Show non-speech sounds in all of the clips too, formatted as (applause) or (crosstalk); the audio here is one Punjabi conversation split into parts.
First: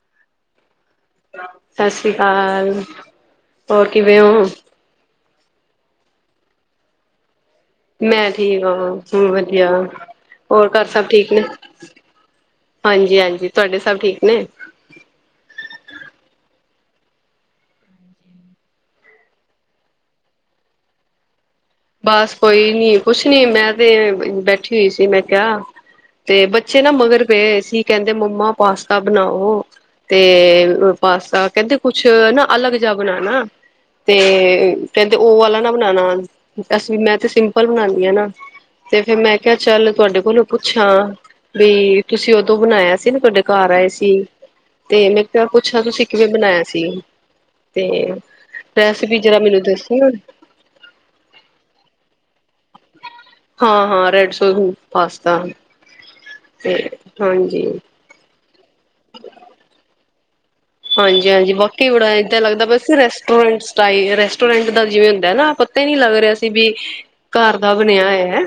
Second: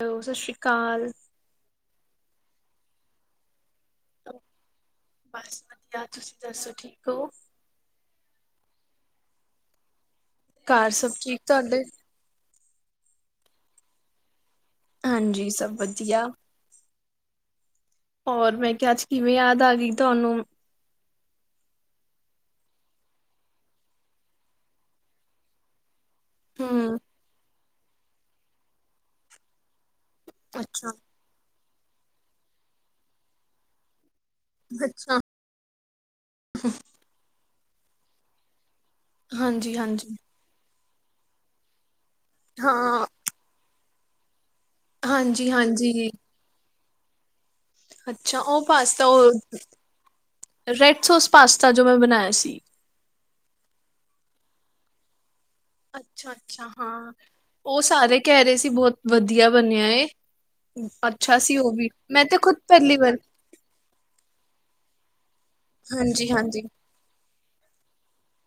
ਸਤਿ ਸ਼੍ਰੀ ਕਾਲ। ਸਤਿ ਸ਼੍ਰੀ ਅਕਾਲ। ਹੋਰ ਕਿਵੇਂ ਹੋ? ਬਸ ਵਧੀਆ ਤੁਸੀਂ ਦੱਸੋ ਠੀਕ ਹੋ ਮੈਂ ਠੀਕ ਆਾਂ ਹੋ ਵਧੀਆ ਹੋਰ ਘਰ ਸਭ ਠੀਕ ਨੇ ਹਾਂਜੀ ਹਾਂਜੀ। ਤੁਹਾਡੇ ਸਭ ਠੀਕ ਨੇ? ਹਾਂਜੀ ਸਭ ਵਧੀਆ ਹੋਰ ਮੈਂ ਕਿਹਾ ਅੱਜ ਕਿਵੇਂ ਯਾਦ ਆ ਗਈ ਤੁਹਾਨੂੰ? ਬਸ ਕੋਈ ਨੀ ਕੁਛ ਨੀ ਮੈਂ ਤੇ ਬੈਠੀ ਹੋਈ ਸੀ ਮੈਂ ਕਿਹਾ, ਤੇ ਬੱਚੇ ਨਾ ਹੂੰ ਮਗਰ ਪਏ ਹੋਏ ਸੀ। ਕਹਿੰਦੇ ਮੰਮਾ ਪਾਸਤਾ ਬਣਾਓ। ਤੇ ਅੱਛਾ ਪਾਸਤਾ ਕਹਿੰਦੇ ਕੁਛ ਨਾ ਅਲਗ ਜਾ ਬਣਾਨਾ ਤੇ ਕਹਿੰਦੇ ਅੱਛਾ ਉਹ ਵਾਲਾ ਨਾ ਬਣਾਉਣਾ। ਅਸੀਂ ਵੀ ਮੈਂ ਤੇ ਸਿੰਪਲ ਬਣਾਉਦੀ ਨਾ ਤੇ ਫੇਿਰ ਮੈਂ ਕਿਹਾ ਹਾਂਜੀ ਚੱਲ ਹਾਂਜੀ ਤੁਹਾਡੇ ਕੋਲੋਂ ਅੱਛਾ ਵੀ ਤੁਸੀਂ ਉਦੋਂ ਬਣਾਇਆ ਹਾਂ ਸੀ ਨਾ ਤੁਹਾਡੇ ਘਰ ਆਏ ਸੀ ਜੀ ਤੇ ਮੈਂ ਕਿਹਾ ਹਾਂਜੀ ਪੁੱਛਿਆ ਤੁਸੀਂ ਹਾਂਜੀ ਕਿਵੇਂ ਬਣਾਇਆ ਸੀ ਤੇ ਅੱਛਾ ਉਹ ਪਾਸ ਤਾਂ ਰੈਸਪੀ ਉਹ ਜਰਾ ਮੈਨੂੰ ਦੱਸੀ ਰੈਡ ਸੋਸ ਪਾਸਤਾ ਜੋ ਮੈਂ ਬਣਾਇਆ ਸੀ ਡ ਸੋ ਪਾਸਤਾ ਅੱਛਾ ਅੱਛਾ ਤੇ ਹਾਂ ਹਾਂਜੀ ਉਹ ਸਾਰੇ ਕਹਿ ਰਹੇ ਸੀ ਤੁਸੀਂ ਬਹੁਤ ਵਧੀਆ ਬਣਿਆ ਏ ਹਾਂਜੀ ਅੱਛਾ ਹਾਂਜੀ ਸੀ ਉਹ ਵੀ ਬਾਕੀ ਬੜਾ ਮੈਂ ਤੇ ਏਦਾਂ ਖੁਦ ਲੱਗਦਾ ਪ ਪਹਿਲੀ ਵਾਰ ਰੈਸਟੋਰੈਂਟ ਸਟਾਈ ਰੈਸਟੋਰੈਂਟ ਦਾ ਜਿਵੇਂ ਨਾ ਪਤਾ ਹੀ ਨਹੀਂੀ ਲੱਗ ਹਾਂਜੀ ਰਿਹਾ ਸੀ ਹਾਂਜੀ ਵੀ ਘਰ ਦਾ ਬਣਿਆ ਹੈ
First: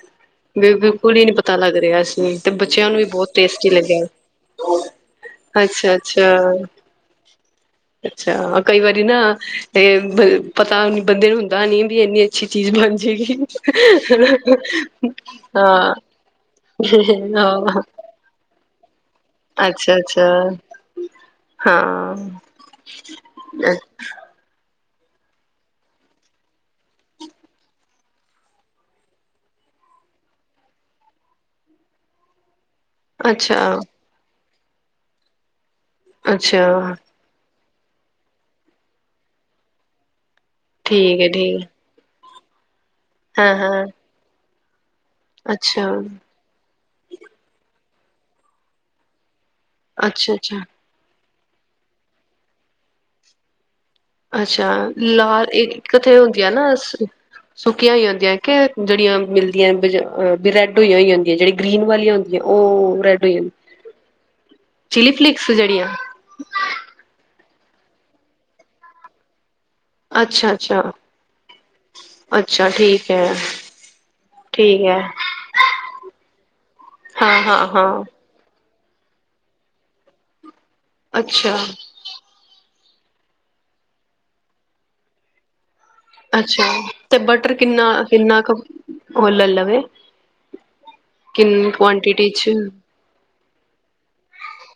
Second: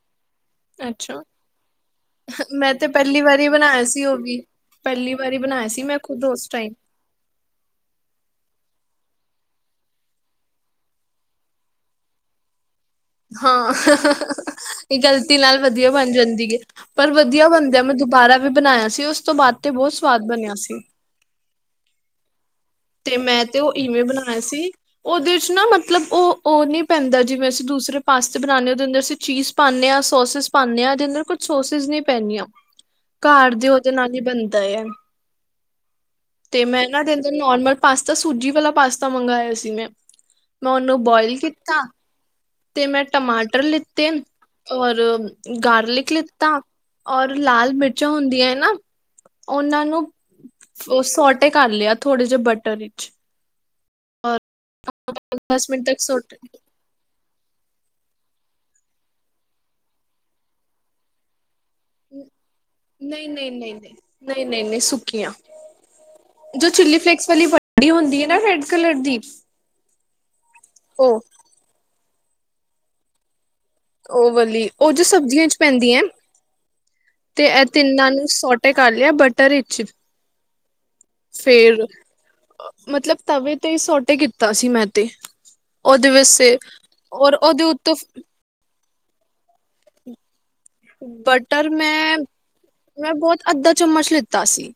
ਬਿਲਕੁਲ ਅੱਛਾ ਹੀ ਨੀ ਪਤਾ ਲੱਗ ਰਿਹਾ ਸੀ ਤੇ ਮੈਂ ਬੱਚਿਆਂ ਨੂੰ ਵੀ ਪਹਿਲੀ ਬਹੁਤ ਵਾਰੀ ਟੇਸਟੀ ਬਣਾਇਆ ਸੀ ਲੱਗਿਆ ਉਹ ਵੀ ਪਹਿਲੀ ਵਾਰੀ ਬਣਾਇਆ ਸੀ ਅੱਛਾ ਮੈਂ ਖੁਦ ਉਸ ਅੱਛਾ ਟਾਈਮ ਅੱਛਾ ਕਈ ਵਾਰੀ ਨਾ ਇਹ ਪਤਾ ਬੰਦੇ ਨੂੰ ਹੁੰਦਾ ਨੀ ਵੀ ਇੰਨੀ ਅੱਛੀ ਚੀਜ਼ ਬਣ ਜਾਏਗੀ ਹਾਂ ਇਹ ਗ਼ਲਤੀ ਨਾਲ ਵਧੀਆ ਹਾਂ ਬਣ ਜਾਂਦੀ ਹੈ ਪਰ ਵਧੀਆ ਹਾਂ ਬਣਦਿਆਂ ਮੈਂ ਦੁਬਾਰਾ ਵੀ ਬਣਾਇਆ ਸੀ ਉਸ ਤੋਂ ਬਾਅਦ ਤੇ ਬਹੁਤ ਸਵਾਦ ਬਣਿਆ ਸੀ ਹਾਂ ਹਾਂ ਤੇ ਮੈਂ ਤੇ ਉਹ ਈਵਂ ਬਣਾਇਆ ਸੀ ਉਹਦੇ ਚ ਨਾ ਮਤਲਬ ਉਹ ਉਹ ਨਹੀਂੀ ਪੈਂਦਾ ਜਿਵੇਂ ਅਸੀਂ ਦੂਸਰੇ ਪਾਸਤੇ ਬਣਾਾਨਦੇ ਹ ਉਹਦੇ ਅੰਦਰ ਅਸੀਂ ਚੀਜ਼ ਪਾਉਂਦੇ ਹਾਂ ਸੋਸਿਸ ਪਾਉਂਦੇ ਹਾਂ ਉਹਦੇ ਅੰਦਰ ਕੁਛ ਸੋਸਿਸ ਨਹੀਂੀ ਪੈਂਨਆਂ ਘਰ ਦੀ ਅੱਛਾ ਉਹਦੇ ਨਾਲ ਹੀ ਬਣਦੀ ਦਾਇਨ ਤੇ ਮੈਂ ਅੱਛਾ ਨਾ ਤਦੇ ਨੋਰਮਲ ਪਾਸਤਾ ਸੂਜੀ ਵਾਲਾ ਪਾਸਤਾ ਮੰਗਵਾਆ ਸੀ ਮੈਂ ਮੈਂ ਉਹਨੂੰ ਠੀਕ ਹੈ ਬੋਇਲ ਠੀਕ ਕੀਤਾ ਤੇ ਮੈਂ ਹਾਂ ਟਮਾਟਰ ਹਾਂ ਲਿੱਤੇ ਹੋਰ ਅੱਛਾ, ਗਾਰਲਿਕ ਲਿੱਤਾ ਔਰ ਲਾਲ ਮਿਰਚਾਂ ਹੁੰਦੀਆਂ ਨਾ ਉਹਨਾਂ ਨੂੰ ਅੱਛਾ, ਅੱਛਾ। ਸ ਕਰ ਲਿਆ ਥੋੜੇ ਜਿਹੇ ਬਟ ਟੜਜ਼ ਅੱਛਾ ਲਾਹ ਤੱਕ ਕਿਥੇ ਸੋਟੇ ਹੁੰਦੀ ਆ ਨਾ ਸੁੱਕੀਆਂ ਹੋਈ ਜਾਂਦੀਆਂ ਕਿ ਜਿਹੜੀਆਂ ਮਿਲਦੀਆਂ ਬ੍ਰੈਡ ਹੋਈਆਂ ਹੋਈ ਜਾਂਦੀਆਂ ਜਿਹੜੀ ਗ੍ਰੀਨ ਵਾਲੀਆਂ ਹੁੰਦੀਆਂ ਉਹ ਰੈਡ ਨਹੀਂ ਹੋ ਨਹੀਂ ਜਾਂਦੀ ਨਹੀਂ ਨਹੀਂ ਨਹੀਂ ਨਹੀਂ ਨਹੀਂ ਚਿਲੀ ਸੁੱਕੀਆਂ ਫਲੇਕਸ ਜਿਹੜੀਆਂ ਬੜੀ ਹੁੰਦੀ ਹੈ ਨਾ ਰੈਡ ਕਲਰ ਦੀ ਅੱਛਾ ਅੱਛਾ ਉਹ ਅੱਛਾ ਠੀਕ ਹੈ ਉਹ ਵਾਲੀ ਠੀਕ ਉਹ ਹੈ, ਜੋ ਸਬਜ਼ੀਆਂ ਚ ਪੈਂਦੀ ਹੈ ਹਾਂ, ਤੇ ਇਹ ਹਾਂ, ਹਾਂ। ਤਿੰਨਾਂ ਨੂੰ ਸੋਟ ਸੌਟੇ ਕਰ ਲਿਆ ਬਟਰ ਵਿੱਚ ਅੱਛਾ ਫੇਰ ਮਤਲਬ ਤਵੇ ਤੇ ਸੋਟੇ ਕੀਤਾ ਸੀ ਮੈਂ ਤੇ ਉਹਦੇ ਵਾਸਤੇ ਅੱਛਾ ਤੇ ਔਰ ਬਟਰ ਉਹਦੇ ਕਿੰਨਾ ਉੱਤੋਂ ਕਿੰਨਾ ਕੁ ਹੋਰ ਲੈ ਲਾ ਗੇ ਬਟਰ ਮੈਂ ਚ ਮੈਂ ਬਹੁਤ ਅੱਧਾ ਚਮਚ ਲਿੱਤਾ ਸੀ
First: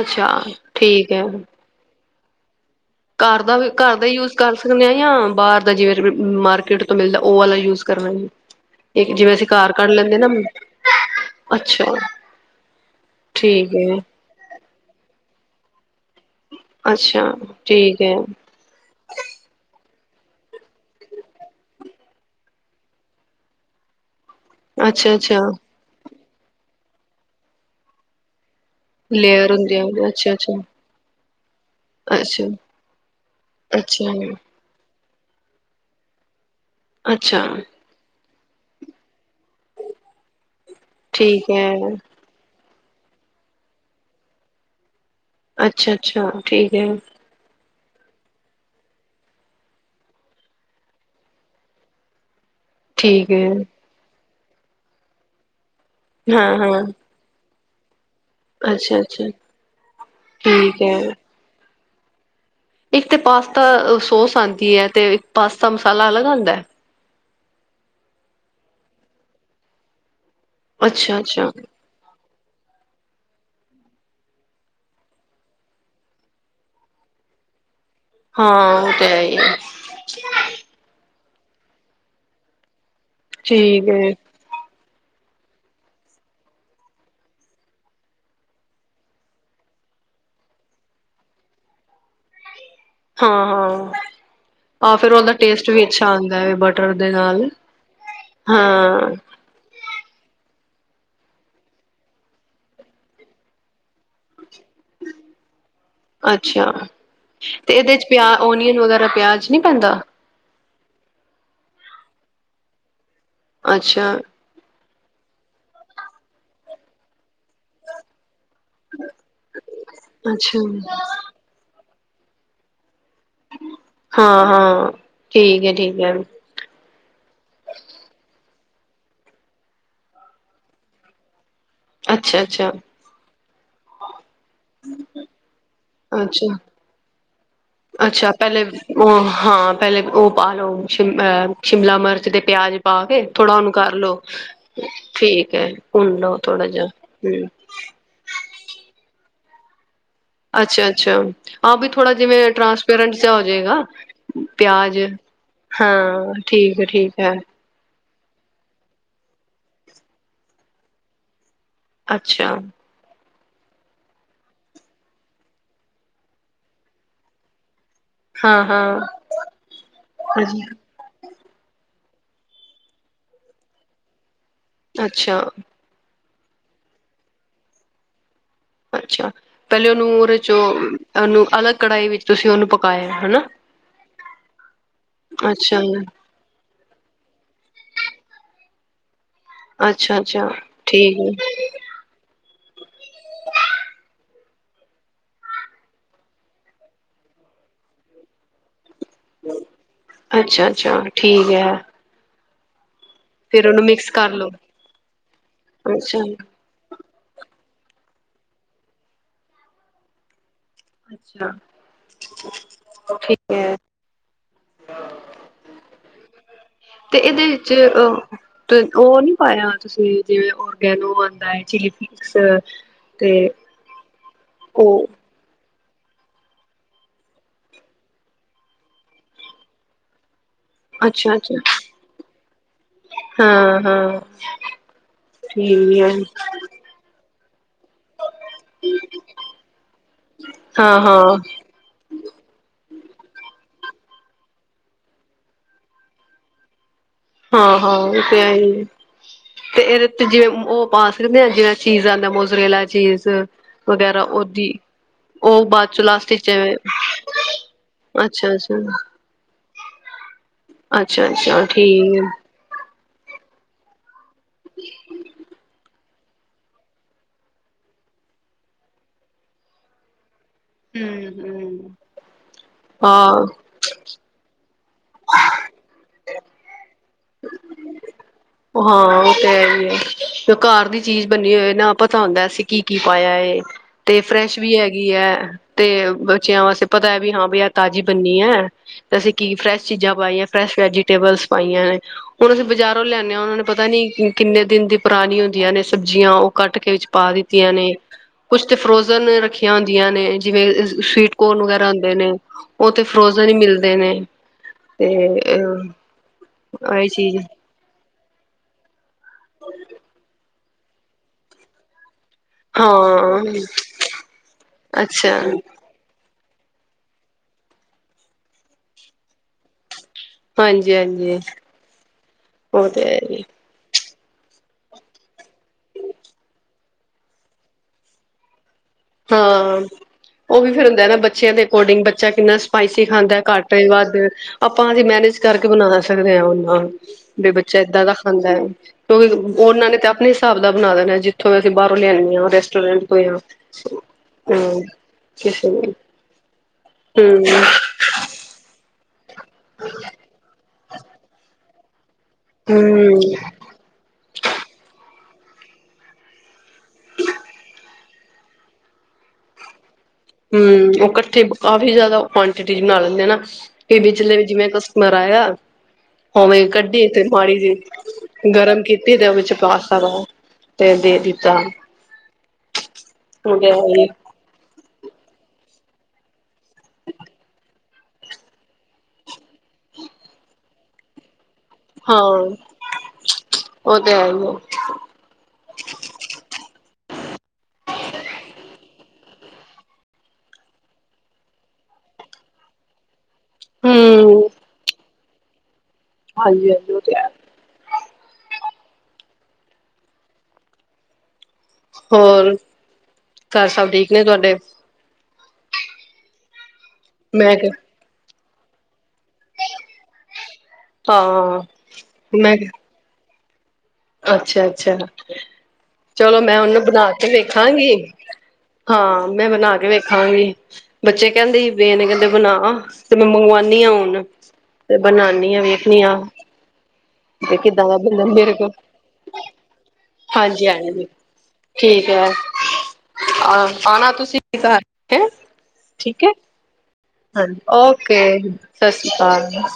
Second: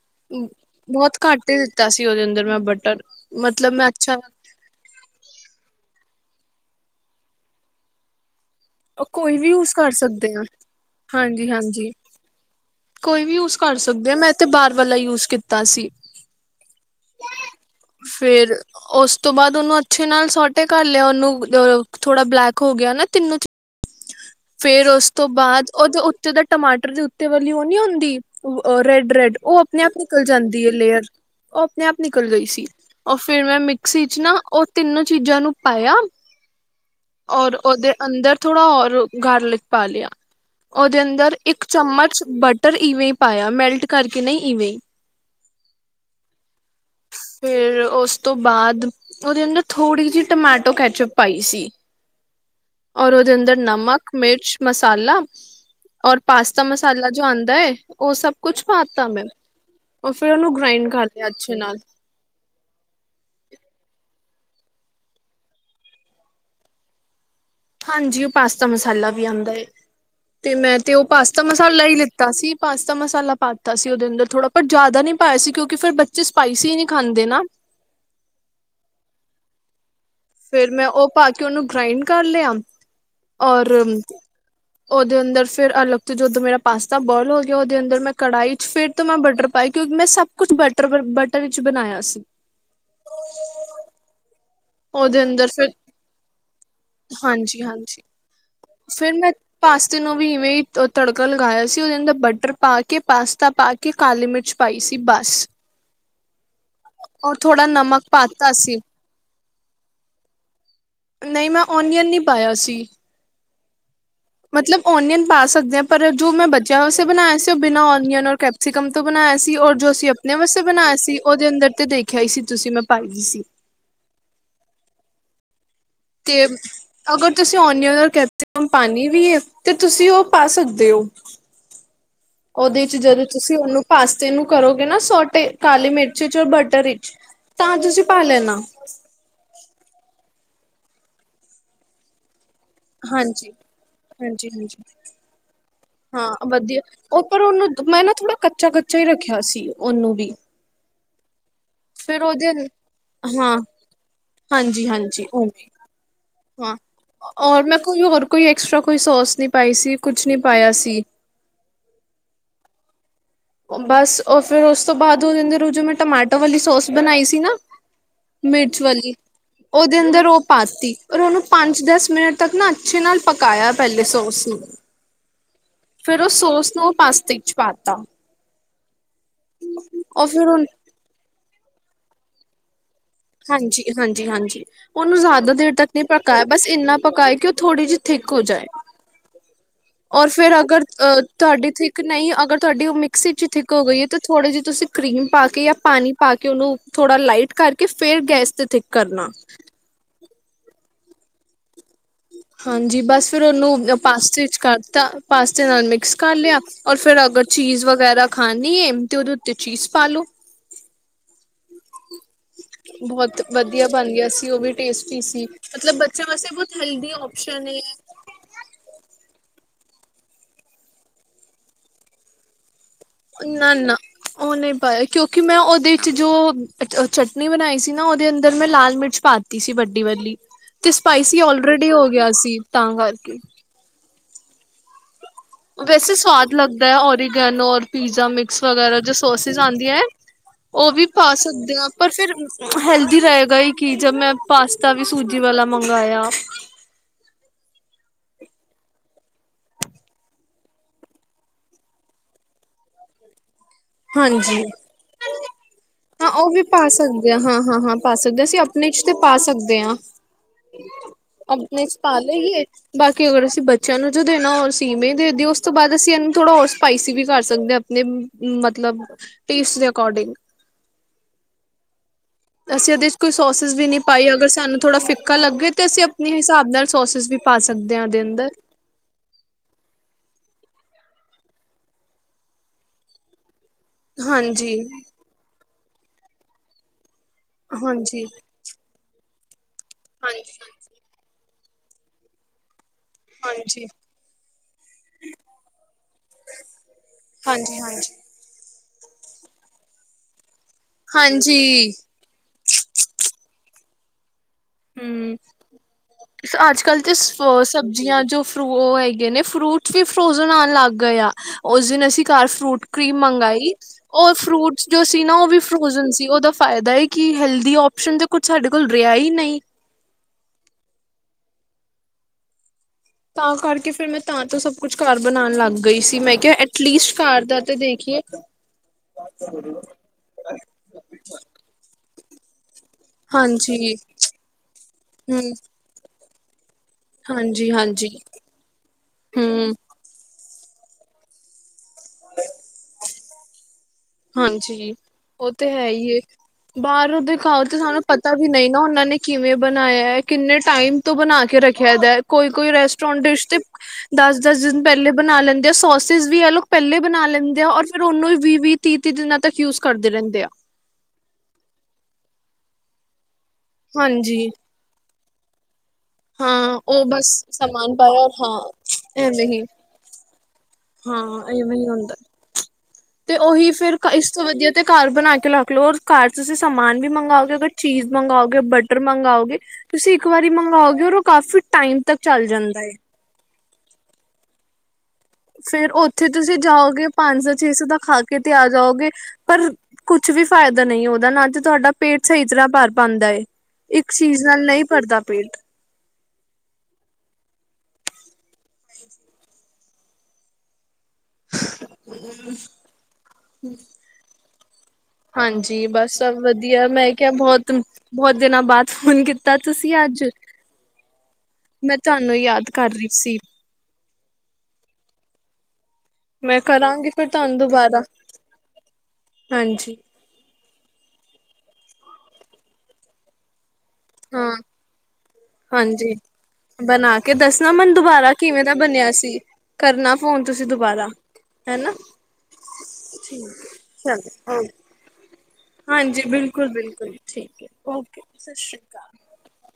ਅੱਛਾ ਠੀਕ ਬਹੁਤ ਹੈ। ਘੱਟ ਹੀ ਲਿੱਤਾ ਸੀ ਉਹਦੇ ਅੰਦਰ ਮੈਂ ਬਟਰ ਘਰ ਦਾ ਮਤਲਬ ਮੈਂ ਘਰ ਦਾ ਅੱਛਾ ਯੂਜ ਕਰ ਸਕਦੇ ਹਾਂ ਜਾਂ ਬਾਹਰ ਦਾ ਜਿਵੇਂ ਮਾਰਕੀਟ ਤੋਂ ਮਿਲਦਾ ਉਹ ਵਾਲਾ ਯੂਜ ਕਰਨਾ ਜ ਕੋਈ ਵੀ ਯੂਜ ਕਰ ਸਕਦੇ ਹ ਹਾਂਜੀ ਅੱਛਾ ਹਾਂਜੀ ਕੋਈ ਵੀ ਯੂਜ ਠੀਕ ਕਰ ਹੈ। ਸਕਦੇ ਆ ਮੈਂ ਤੇ ਬਾਹਾਰ ਵਾਲਾ ਯੂਜ ਕੀਤਾ ਕੀਤਾ ਸੀ ਅੱਛਾ ਠੀਕ ਹੈ ਫੇਰ ਉਸ ਤੋਂ ਬਾਅਦ ਉਹਨੂੰ ਅੱਛੇ ਨਾਲ ਸੋਟੇ ਕਰ ਲਿਆ ਉਹਨੂੰ ਅ ਥੋੜਾ ਬਲੈਕ ਹੋ ਗਿਆ ਨਾ ਤਿੰਨੂੰ ਫੇਰ ਉਸ ਅੱਛਾ ਤੋਂ ਅੱਛਾ ਬਾਅਦ ਉਹਦੇ ਜਦੋਂ ਟਮਾਟਰ ਦੀ ਉੱਤੇ ਵਾਲੀ ਉਹ ਨਹੀਂ ਹੁੰਦੀ ਰੈਡ ਰੈਡ ਲੇਅਰ ਉਹ ਹੁੰਦੇ ਆਪਣੇ ਆ ਆਪ ਨਿਕਲ ਅੱਛਾ ਅੱਛਾ। ਜਾਂਦੀ ਹੈ ਲੇਅਰ ਉਹ ਆਪਣੇ ਆਪ ਨਿਕਲ ਅੱਛਾ ਗਈ ਸੀ ਉਹ ਫੇਿਰ ਮੈਂ ਮਿਕਸੀ ਅੱਛਾ ਚ ਨਾ ਉਹ ਤਿੰਨ ਚੀਜ਼ਾਂ ਨੂੰ ਪਾਇਆ ਅੱਛਾ ਔਰ ਉਹਦੇ ਅੰਦਰ ਔਰ ਗਾਰਲਿਕ ਪਾ ਲਿਆ ਉਹਦੇ ਅੰਦਰ ਠੀਕ ਇੱਕ ਹੈ। ਚਮਚ ਬਟਰ ਇਵੇਂ ਹੀ ਪਾਇਆ ਮੈਲਟ ਕਰਕੇ ਨਹੀਂ ਇਵੇਂ ਅੱਛਾ ਅੱਛਾ ਠੀਕ ਹੈ ਫਿਰ ਉਸ ਤੋਂ ਬਾਅਦ ਉਹਦੇ ਅੰਦਰ ਥੋੜ੍ਹੀ ਜਿਹੀ ਟਮਾਟੋ ਕੈਚਅਪ ਪਾਈ ਸੀ ਐਰ ਠੀਕ ਉਹਦੇ ਹੈ ਅੰਦਰ ਨਮਕ ਮਿਰਚ ਮਸਾਲਾ ਔਰ ਹਾਂ ਪਾਸਤਾ ਹਾਂ ਮਸਾਲਾ ਜੋ ਆਉਂਦਾ ਹੈ ਉਹ ਸਭ ਕੁਛ ਅੱਛਾ ਪਾਤਾਾ ਮੈਂ ਅੱਛਾ। ਉਹ ਫੇਿਰ ਉਹਨੂੰ ਠੀਕ ਗ੍ਰਾਇੰਡ ਕਰ ਹੈ ਲਿਆ ਅੱਛੇ ਨਾਲ ਇੱਕ ਤੇ ਪਾਸਤਾ ਸੋਸ ਆਉਂਦੀ ਹੈ ਤੇ ਪਾਸਤਾ ਮਸਾਲਾ ਅਲੱਗ ਆਉਂਦਾ ਹਾਂਜੀ ਉਹ ਪਾਸਤਾ ਮਸਾਲਾ ਵੀ ਆਉਂਦਾ ਹੈ ਤੇ ਮੈਂ ਤੇ ਉਹ ਅੱਛਾ ਪਾਸਤਾ ਅੱਛਾ ਮਸਾਲਾ ਹੀ ਲਿੱਤਾ ਤਾ ਸੀ ਪਾਸਤਾ ਮਸਾਲਾ ਪਾਤਾ ਸੀ ਉਹਦੇ ਅੰਦਰ ਥੋੜਾ ਵੀ ਜ਼ਿਆਦਾ ਨੀ ਪਾਇਆ ਸੀ ਕਿਉਂਕਿ ਫਿਰ ਬੱਚੇ ਸਪਾਈਸੀ ਨੀ ਖਾਂਦੇ ਨਾ। ਹਾਂ ਉਹ ਤੇ ਹੈ ਹੀ ਹੈ। ਫੇਰ ਮੈਂ ਉਹ ਪਾ ਕੇ ਉਹਨੂੰ ਗ੍ਰਾਇੰਡ ਕਰ ਲਿਆ। ਔਰ, ਠੀਕ ਹੈ ਓਦੇ ਅੰਦਰ ਫਿਰ ਅਲਗ ਤੋਂ ਜਦੋਂ ਮੇਰਾ ਪਾਸਤਾ ਬੋਇਲ ਹੋ ਗਿਆ ਓਦੇ ਅੰਦਰ ਮੈਂ ਕੜਾਈ ਵਿਚ ਫਿਰ ਤੋਂ ਮੈਂ ਬਟਰ ਪਾਈ ਕਿਉਂਕਿ ਮੈਂ ਸਭ ਕੁਛ ਬਟਰ ਬਟਰ ਚ ਬਣਾਇਆ ਸੀ। ਹਾਂ-ਹਾਂ, ਆਹ ਫਿਰ ਉਹਦੇ ਉਹਦਾ ਅੰਦਰ ਟੇਸਟ ਫਿਰ ਵੀ ਅੱਛਾ ਆਦਾ ਬਟਰ ਦੇ ਨਾਲ ਹਾਂਜੀ ਹਾਂਜੀ ਹਾਂ। ਉਸ ਦਿਨ ਉਹ ਵੀ ਇਵੇਂ ਹੀ ਤੜਕਾ ਲਗਾਇਆ ਸੀ ਉਹਦੇ ਅੰਦਰ ਬਟਰ ਪਾ ਕੇ ਪਾਸਤਾ ਪਾ ਕੇ ਕਾਲੀ ਮਿਰਚ ਪਾਈ ਸੀ ਬਸ ਅੱਛਾ ਔਰ ਥੋੜਾ ਤੇ ਇਹਦੇ ਨਮਕ ਚ ਪਿਆ ਪਾਤਾ ਸੀ ਓਨੀਅਨ ਵਗੈਰਾ ਪਿਆਜ ਨੀ ਪੈਂਦਾ। ਨਹੀਂ ਮੈਂ ਓਨੀਅਨ ਨਹੀਂ ਪਾਇਆ ਸੀ। ਅੱਛਾ, ਮਤਲਬ ਓਨੀਅਨ ਪਾ ਸਕਦੇ ਹਾਂ ਪਰ ਜੋ ਮੈਂ ਬਚਿਆ ਵਾਸਤੇ ਬਣਾਇਆ ਸੀ ਉਹ ਬਿਨਾਂ ਓਨੀਅਨ ਔਰ ਕੈ ਸਿਕਮ ਤੋਂ ਬਣਾਇਆ ਸੀ ਔਰ ਜੋ ਅਸੀਂ ਆਪਣੇ ਅੱਛਾ ਵਾਸਤੇ ਬਣਾਇਆ ਸੀ ਉਹਦੇ ਅੰਦਰ ਤੇ ਦੇਖ। ਖਿਆ ਹੀ ਸੀ ਤੁਸੀਂ ਮੈਂ ਪਾਈ ਗਈ ਸੀ। ਹਾਂ-ਹਾਂ ਠੀਕ ਹੈ ਠੀਕ, ਹੈ ਤੇ ਅਗਰ ਤੁਸੀਂ ਓਨੀਓ ਕ ਪਾਨੀ ਵੀ ਤੇ ਤੁਸੀਂ ਉਹ ਪਾ ਸਕਦੇ ਹੋ। ਅੱਛਾ ਅੱਛਾ ਉਹਦੇ ਚ ਜਦੋਂ ਤੁਸੀਂ ਉਹਨੂੰ ਪਾਸਤੇ ਨੂੰ ਕਰੋਗੇ ਨਾ ਸੋਟੇ ਕਾਲੀ ਮਿਰਚ ਚ ਔਰ ਅੱਛਾ ਬਟਰ ਵਿੱਚ, ਤਾਂ ਤੁਸੀਂ ਪਾ ਅੱਛਾ ਲੈਣਾ ਪਹਿਲੇ ਉਹ ਹਾਂ ਪਹਿਲੇ ਉਹ ਪਾ ਲਓ ਸ਼ਿਮ ਅਹ ਸ਼ਿਮਲਾ ਮਿਰਚ ਦੇ ਪਿਆਜ ਪਾ ਕੇ ਹਾਂਜੀ ਥੋੜਾ ਉਹਨੂੰ ਕਰਲੋ ਹਾਂਜੀ ਹਾਂਜੀ ਠੀਕ ਹੈ ਭੁੰਨ ਹਾਂ ਲੋ ਥੋੜ੍ਹਾ ਵਧੀਆ ਜਿਹਾ ਉਹ ਪਰ ਹੂੰ, ਉਹਨੂੰ ਮੈਂ ਨਾ ਥੋੜਾ ਕੱਚਾ ਕੱਚਾ ਹੀ ਰੱਖਿਆ ਸੀ। ਉਹਨੁੰ ਵੀ, ਅੱਛਾ, ਆਹ ਵੀ ਥੋੜਾ ਫਿਰ ਜਿਵੇਂ ਉਹਦੇ ਟ੍ਰਾਂਸਪੇਰੈਂਟ ਜਿਹਾ ਹੋ ਹਾਂ ਜਾਵੇਗਾ ਹਾਂਜੀ ਪਿਆਜ ਹਾਂਜੀ ਉਵੇਂ ਹਾਂ ਹਾਂ ਠੀਕ ਹੈ ਠੀਕ ਹੈ। ਔਰ ਮੈਂ ਕੋਈ ਹੋਰ ਕੋਈ ਐਕਸਟਰਾ ਕੋਈ ਸੋਸ ਨੀ ਪਾਈ ਸੀ ਕੁਛ ਨੀ ਪਾਇਆ ਸੀ। ਅੱਛਾ, ਬਸ ਉਹ ਫੇਰ ਉਸ ਤੋਂ ਬਾਅਦ ਉਹਦੀ ਮੈਂ ਟਮਾਟੋ ਵਾਲੀ ਸੋਸ ਬਣਾਈ ਸੀ ਨਾ। ਮਿਰਚ ਹਾਂ-ਹਾਂ ਵਾਲੀ ਉਹਦੇ ਅੰਦਰ ਉਹ ਪਾਤੀ ਔਰ ਉਹਨੂੰ ਪੰਜ ਦਸ ਮਿੰਟ ਤੱਕ ਨਾ ਅੱਛੇ ਨਾਲ ਪਕਾਇਆ ਪਹਿਲੇ ਸੋਸ ਨੂੰ ਅੱਛਾ। ਫੇਰ ਉਹ ਸੋਸ ਨੂੰ ਉਹ ਪਾਸਤੇ ਚ ਪਾਤਾ। ਅੱਛਾ ਪਹਿਲੇ ਉਹਨੂੰ ਉਹਦੇ ਚ ਉਹ ਉਹਨੂੰ ਅਲੱਗ ਕੜਾਈ ਵਿੱਚ ਤੁਸੀਂ ਉਹਨੂੰ ਪ ਹਾਂਜੀ, ਹਾਂਜੀ, ਹਾਂਜੀ ਉਹਨੂੰ ਜ਼ਿਆਦਾ ਦੇਰ ਅੱਛਾ ਤੱਕ ਨਹੀਂ ਪਕਾਇਆ ਬਸ ਇੰਨਾ ਪਕਾਇਆ ਕਿ ਉਹ ਥੋੜ੍ਹੀ ਜਿਹੀ ਠੀਕ ਹੋ ਜਾਏ। ਔਰ ਅੱਛਾ-ਅੱਛਾ ਫੇਰ ਅਗਰ ਠੀਕ ਅਹ ਹੈ ਤੁਹਾਡੀੇ ਥੀਕ ਨਹੀਂ ਅਗਰ ਤੁਹਾਡੀ ਉਹ ਮਿਕਸੀ 'ਚ ਹੀ ਥਿੱਕ ਹੋ ਗਈ ਹੈ, ਤੇ ਥੋੜ੍ਹੇ ਜਿਹੇ ਤੁਸੀਂ ਕਰੀਮ ਪਾ ਕੇ ਜਾਂ ਪਾਣੀ ਪਾ ਕੇ ਉਹਨੂੰ ਥੋੜ੍ਹਾ ਲਾਈਟ ਕਰਕੇ ਫਿਰ ਗੈਸ 'ਤੇ ਥਿੱਕ ਕਰਨਾ। ਅੱਛਾ, ਅੱਛਾ ਠੀਕ ਹੈ। ਹਾਂਜੀ। ਬਸ ਫੇਰ ਫਿਰ ਉਹਨੂੰ ਮਿਕਸ ਕਰ ਪਾਸਤੇ ਲੋ ਚ ਕਾਰ ਤਾ ਪਾਸਤੇ ਨਾਲ ਮਿਕਸ ਕਰ ਅੱਛਾ-ਅੱਛਾ ਲਿਆ ਔਰ ਫੇਰ ਅਗਰ ਚੀਜ਼ ਵਗੈਰਾ ਖਾਣੀ ਏ ਤੇ ਉਹਦੇ ਉੱਤੇ ਚੀਜ਼ ਪਾਲੋੋ। ਅੱਛਾ। ਬਤ ਵਧੀਆ ਬਣ ਗਿਆ ਸੀ, ਉਹ ਵੀ ਟੇਸਟੀ ਸੀ ਮਤਲਬ ਬੱਚਿਆਂ ਵਾਸਤੇ ਬੌਤ ਹੈਲਦੀ ਤੇ ਇਹਦੇ ਓਪਸ਼ਨ ਵਿੱਚ ਏ ਅ ਤੇ ਉਹ ਨੀ ਪਾਇਆ ਤੁਸੀਂ ਜਿਵੇਂ ਓਰਗੈਨੋ ਆਉਂਦਾ ਹੈ, ਚਿਲੀ ਫਲੇਕਸ ਨਾ, ਨਾ ਉਹ ਨਹੀਂ ਪਾਇਆ ਕਿਉਂਕਿ ਮੈਂ ਉਹਦੇ ਜੋ ਚਟਨੀ ਬਣਾਈ ਸੀ ਨਾ, ਉਹਦੇ ਅੰਦਰ ਮੈਂ ਲਾਲ ਮਿਰਚ ਪਾਤੀ ਸੀ ਵੱਡੀ ਵਾਲੀ ਤੇ ਅੱਛਾ ਸਪਾਈਸੀ ਅੱਛਾ ਆਲਰੇਡੀ ਹੋ ਗਿਆ ਸੀ। ਤਾਂ ਕਰਕੇ ਹਾਂ (inaudible) ਠੀਕ ਹੈ ਵੈਸੇ ਸਵਾਦ ਲੱਗਦਾ ਹੈ। ਔਰ ਗੇਨੋ ਰ ਪੀਜ਼ਾ ਮਿਕਸ ਵਗੈਰਾ ਜੋ ਸੋਸਿਸ ਆਉਂਦੀਆਂ ਹੈ, ਉਹ ਹਾਂ ਵੀ ਪਾ ਹਾਂ ਸਕਦੇ ਆਾਂ ਪਰ ਫਿਰ ਹੈਲਦੀ ਰਹੇਗਾ ਹੀ ਕਿ ਜਬ ਮੈਂ ਪਾਸਤਾ ਵੀ ਸੂਜੀ ਵਾਲਾ ਮੰਗਾਇਆ ਹਾਂ, ਹਾਂ ਤੇ ਆਹੀ ਤੇ ਇਹਦੇ ਤੇ ਜਿਵੇਂ ਉਹ ਪਾ ਸਕਦੇ ਆ ਜਿਵੇਂ ਚੀਜ਼ ਆਉਂਦਾ ਮੋਸਰੇਲਾ ਚੀਜ਼ ਵਗੈਰਾ ਹਾਂਜੀ, ਉਹਦੀ ਉਹ ਬਾਅਦ ਚੋਂ ਹਾਂ ਲਾਸਟ ਉਹ ਵਿੱਚ ਵੀ ਪਾ ਸਕਦੇ ਆ ਹਾਂ, ਹਾਂ, ਹਾਂ ਪਾ ਸਕਦੇ ਅੱਛਾ ਅਸੀਂ ਅੱਛਾ ਆਪਣੇ ਚ ਤੇ ਪਾ ਸਕਦੇ ਹਾਂ ਅੱਛਾ, ਅੱਛਾ ਆਪਣੇ ਚ ਠੀਕ ਪਾ ਆ ਲਈਏ ਬਾਕੀ ਔਰ ਅਸੀਂ ਬੱਚਿਆਂ ਨੂੰ ਜੋ ਦੇ ਨਾ ਹੋ ਸੀੇ ਦੇ ਦਿਓ ਉਸ ਤੋਂ ਬਾਅਦ ਅਸੀਂ ਐਨੂੰ ਥੋੜਾ ਹੋਰ ਸਪਾਈਸੀ ਵੀ ਕਰ ਸਕਦੇ ਹ ਆਪਣੇ ਮਤ ਮਤਲਬ ਪੀਸ ਦੇ ਅਕੋਰਡਿੰਗ ਹਮ, ਹਮ ਅਸੀਂ ਇਹਦੇ ਚ ਕੋਈ ਹਾਂ ਸੋਸਿਸ ਵੀ ਨਹੀ ਪਾਈ ਅਗਰ ਸਾਨੂੰ ਥੋੜਾ ਫਿੱਕਾ ਲੱਗੇ ਤੇ ਅਸੀਂ ਆਪਣੇ ਹਿਸਾਬ ਨਾਲ ਸੋਸਿਸ ਵੀ ਪਾ ਸਕਦੇ ਹਾਂ ਇਹਦੇ ਅੰਦਰ ਹਾਂ ਉਹ ਤੇ ਹੈ ਹੀ ਹੈ ਤੇ ਉਹ ਘਰ ਦੀ ਚੀਜ਼ ਬੰਨੀ ਹੋਏ ਨਾ ਪਤਾ ਹੁੰਦਾ ਅਸੀਂ ਕੀ ਕੀ ਪਾਇਆ ਇਹ ਤੇ ਫਰੈਸ਼ ਵੀ ਹਾਂਜੀ ਹੈਗੀ ਹੈ ਤੇ ਬੱਚਿਆਂ ਵਾਸਤੇ ਪਤਾ ਹੈ ਵੀ ਹਾਂ ਆਹ ਤਾਜ਼ੀ ਹਾਂਜੀ ਬਣਨੀ ਹੈ ਤੇ ਅਸੀਂ ਕੀ ਫਰੈਸ਼, ਚੀਜ਼ਾਂ ਪਾਈਏ ਹਾਂਜੀ ਫੈਸ਼ ਵੈਜੀਟੇਬਲਸ, ਪਾਈਆਂ ਨੇ, ਹੁਣ ਅਸੀਂ ਬਾਜ਼ਾਰ ਲਿਆਨੇ ਆ ਉਹਨਾਂ ਨੂੰ ਹਾਂਜੀ, ਪਤਾ ਨੀ ਕਿੰਨੇ ਦਿਨ ਦੀ ਪੁਰਾਣੀ ਹੁੰਦੀਆਂ ਨੇ ਸਬਜ਼ੀਆਂ ਉਹ ਕੱਟ ਕੇ ਵਿੱਚ ਪਾ ਦਿੱਤੀਆਂ ਹਾਂਜੀ, ਨੇ ਹਾਂਜੀ। ਕੁਛ (unintelligible) ਜਿਵੇਂ ਸਵੀਟ ਕੋਰਨ ਵਗੈਰਾ ਹਾਂਜੀ। ਹੁੰਦੇ ਨੇ ਉਹ ਤੇ ਫਰੋਜਨ ਹੀ ਮਿਲਦਾ। ਦੇ ਨੇ, ਤੇ, ਕੱਲ ਅ ਇਹ ਤੇ ਚੀਜ਼ ਸਭ ਬੀਆਂ ਜੋ ਫਰੂ ਉਹ ਹੈਗੇ ਨੇ ਫਰੂਟ ਵੀ ਫਰੋਜਨ ਆਣ ਲੱਗ ਗਏ ਆ ਉਸ ਦਿਨ ਅਸੀਂ ਘਰ ਫਰੂਟ ਕਰੀਮ ਹਾਂ ਮੰਗਾਈ ਉਹ ਫਰੂਟ ਜੋ ਸੀ ਨਾ ਅੱਛਾ ਉਹ ਵੀ ਫਰੋਜਨ ਸੀ ਉਹਦਾ ਫਾਇਦਾ ਹੈਏ ਕਿ ਹੈਲਦੀ ਆਪਓਸ਼ਨ ਤਾਂ ਕੁਛ ਸਾਡੇ ਕੋਲ ਰਿਹਾ ਹੀ ਨਹੀਂ, ਹਾਂਜੀ-ਹਾਂਜੀ, ਤਾਂ ਕਰਕੇ ਫੇਰ ਮੈਂ ਤਾਂ-ਤਾਂ ਸਭ ਕੁਛ ਘਰ ਬਣਾਣ ਲੱਗ ਗਈ ਸੀ ਮੈਂ ਕਿਹਾ ਐਟਲੀਸਟ ਘਰ ਦਾ ਤੇ ਦੇਖੀਏ। ਹਾਂ ਉਹ ਵੀ ਫੇਰ ਹੁੰਦਾ ਨਾ ਬੱਚਿਆਂ ਦੇ ਅਕੋਰਡਿੰਗ ਚ ਨ ਸਪਾਈਸੀ ਖਾਂਦਾ ਘੱਟ ਹਾਂਜੀ, ਵੱਧ ਆਪਾਂ ਅਸੀਂ ਮੈਨੇਜ ਹੂੰ, ਕਰਕੇ ਬਣਾਣਾ। ਆ (unintelligible) ਵੀ ਹਾਂਜੀ, ਬੱਚਾ ਇਦਾਂ ਦਾ ਹਾਂਜੀ, ਖਾਂਦਾ ਹੈ ਕਿਉਂਕਿ ਹੂੰ। ਉਹਨਾਂ ਨੇ ਤਾਂ ਆਪਣੇ ਹਿਸਾਬ ਬਣਾ ਦੇਣਾ ਜਿੱਥੋਂ, ਬਾਹਰੋਂ ਲਿਆਦੇ ਆ ਰੈਸਟੋਰੈਂਟ, ਹੋਇਆ, ਹਾਂਜੀ ਉਹ ਤੇ ਹੈ ਹੀ ਬਾਹਰ ਦੇ ਹਮ ਘਰ ਤੇ ਸਾਨੂੰ ਪਤਾ ਵੀ ਨਹੀਂ ਨਾ ਉਹਨਾਂ ਨੇ ਕਿਵੇਂ ਬਣਾਇਆ ਕਿੰਨੇ ਟਾਈਮ ਤੋਂ ਬਣਾ। ਕੇ ਰੱਖਿਆ ਜਾ ਕੋਈ ਕੋਈ ਹਮ ਰੈਸਟੋਰੈਂਟ ਡਿਸ਼ ਤੇ ਦਸ-ਦਸ ਦਿਨ ਪਹਿਲੇ, ਬਣਾ ਲੈਂਦੇ ਆ ਸੋਸਿਸ ਵੀ ਆ ਲੋਕ ਪਹਿਲੇ ਬਣਾ ਲੈਂਦੇ ਆ ਔਰ ਫਿਰ ਉਹਨੂੰ ਹੀ ਵੀਹ ਤੀਹ-ਤੀਹ ਦਿਨਾਂ ਤੱਕ ਯੂਜ ਕਰਦੇ ਰਹਿੰਦੇ ਆ ਹੂੰ ਉਹ ਇਕੱਠੇ ਕਾਫੀ ਜ਼ਿਆਦਾ, ਕੁਆਂਟਿਟੀਜ਼ ਬਣਾ ਲੈਂਦੇ ਨਾ, ਵੀ ਵਿਚਲੇ ਵੀ ਹਾਂਜੀ ਜਿਵੇਂ ਕ ਪਾਏਗਾ, ਉਵੇਂ ਹਾਂ ਉਹ ਕੱਢੀ ਤੇ ਬਸ ਮਾੜੀ ਜੀ ਸਮਾਨ ਪਾਇਆ ਹਾਂ ਗਰਮ ਕੀਤੀ ਤੇ ਉਹ ਐਵੇਂ ਵਿੱਚ ਹੀ ਪਾਸਤਾ ਪਾਓ। ਹਾਂ ਇਵੇਂ ਹੀ ਹੁੰਦਾ ਤੇ ਉਹ ਉਹੀ ਹੈ ਫੇਰ ਹੀ ਇਸ ਤੋਂ ਵਧੀਆ, ਤੇ ਘਰ ਬਣਾ ਕੇ ਰੱਖ ਲਓ ਔਰ ਘਰ, ਤੁਸੀਂ ਸਮਾਨ ਵੀ ਮੰਗਓਗੇ ਅਗਰ, ਚੀਜ਼ ਮੰਗਓਗੇ ਬਟਰ ਮੰਗਓਗੇ ਤੁਸੀਂ ਇੱਕ ਵਾਰੀ ਮੰਗਵਾਓਗੇ ਔਰ ਉਹ ਕਾਫੀ ਟਾਈਮ ਤੱਕ ਹਾਂ ਚੱਲ ਜਾਂਦਾ ਹੈ। ਉਹ ਤਾਂ ਹੈ ਹੀ ਐ। ਫੇਰ ਉੱਥੇ ਤੁਸੀਂ ਜਾਓਗੇ ਪੰਜ ਸੌ ਛੇ ਸੌ ਦਾ ਖਾ ਕੇ ਤੇ ਆ ਜਾਓਗੇ। ਪਰ ਕੁਛ ਵੀ ਫਾਇਦਾ ਨਹੀਂ ਉਹਦਾ ਨਾ ਤੇ ਤੁਹਾਡਾ ਪੇਟ ਸਹੀ ਤਰ੍ਹਾਂ ਭਰ ਪਾਦਾ ਐ। ਇੱਕ ਚੀਜ਼ ਨਾਲ ਨਹੀਂ ਭਰਦਾ, ਪੇਟ, ਹਾਂਜੀ-ਹਾਂਜੀ ਉਹ ਤੇ ਹੈ, ਹੋਰ ਘਰ ਸਭ ਠੀਕ ਨੇ ਤੁਹਾਡੇ? ਹਾਂਜੀ ਬਸ ਵਧੀਆ, ਵਧੀਆ ਮੈਂ ਕਿਹਾ ਬਹੁਤ-ਬਹੁਤ, ਦਿਨਾਂ ਬਾਅਦ, ਫੋਨ ਕੀਤਾ ਤੁਸੀਂ ਅੱਜ ਹਾਂ ਮੈਂ ਤੁਹਾਨੂੰ ਯਾਦ ਕਰ ਰਹੀ ਸੀ। ਅੱਛਾ-ਅੱਛਾ, ਚਲੋ ਮੈਂ ਉਹਨੂੰ ਕਰਾਂਗੀ ਬਣਾ ਕੇ ਫਿਰ ਤੁਹਾਨੂੰ ਵੇਖਾਂਗੀ ਦੁਬਾਰਾ ਹਾਂ ਮੈਂ ਬਣਾ ਕੇ ਹਾਂਜੀ ਵੇਖਾਂਗੀ ਬੱਚੇ ਕਹਿੰਦੀ। ਇਹ ਨੇ ਕਹਿੰਦੇ ਬਣਾ ਤੇ ਮੈਂ ਮੰਗਵਾ। ਹੁਣ ਹਾਂ ਤੇ ਬਣਾਣੀ ਆ ਵੇਖਣੀ ਹਾਂਜੀ ਆ ਤੇ ਕਿੱਦਾਂ ਦਾ ਬਣਦਾ ਮੇਰੇ ਕੋਲ ਸੀਂ ਕਰਨਾ ਫੋਨ ਤੁਸੀਂ ਹਾਂਜੀ ਹਾਂਜੀ ਦੁਬਾਰਾ ਹਨਾ ਠੀਕ ਹੈ ਠੀਕ ਆਣਾ ਚਲ ਤੁਸੀਂ ਔ, ਘਰ ਹਾਂਜੀ, ਠੀਕ ਹੈ, ਬਿਲਕੁਲ ਬਿਲ ਹਾਂਜੀ ਓਕੇ ਸਤਿ ਸ੍ਰੀ ਅਕਾਲ,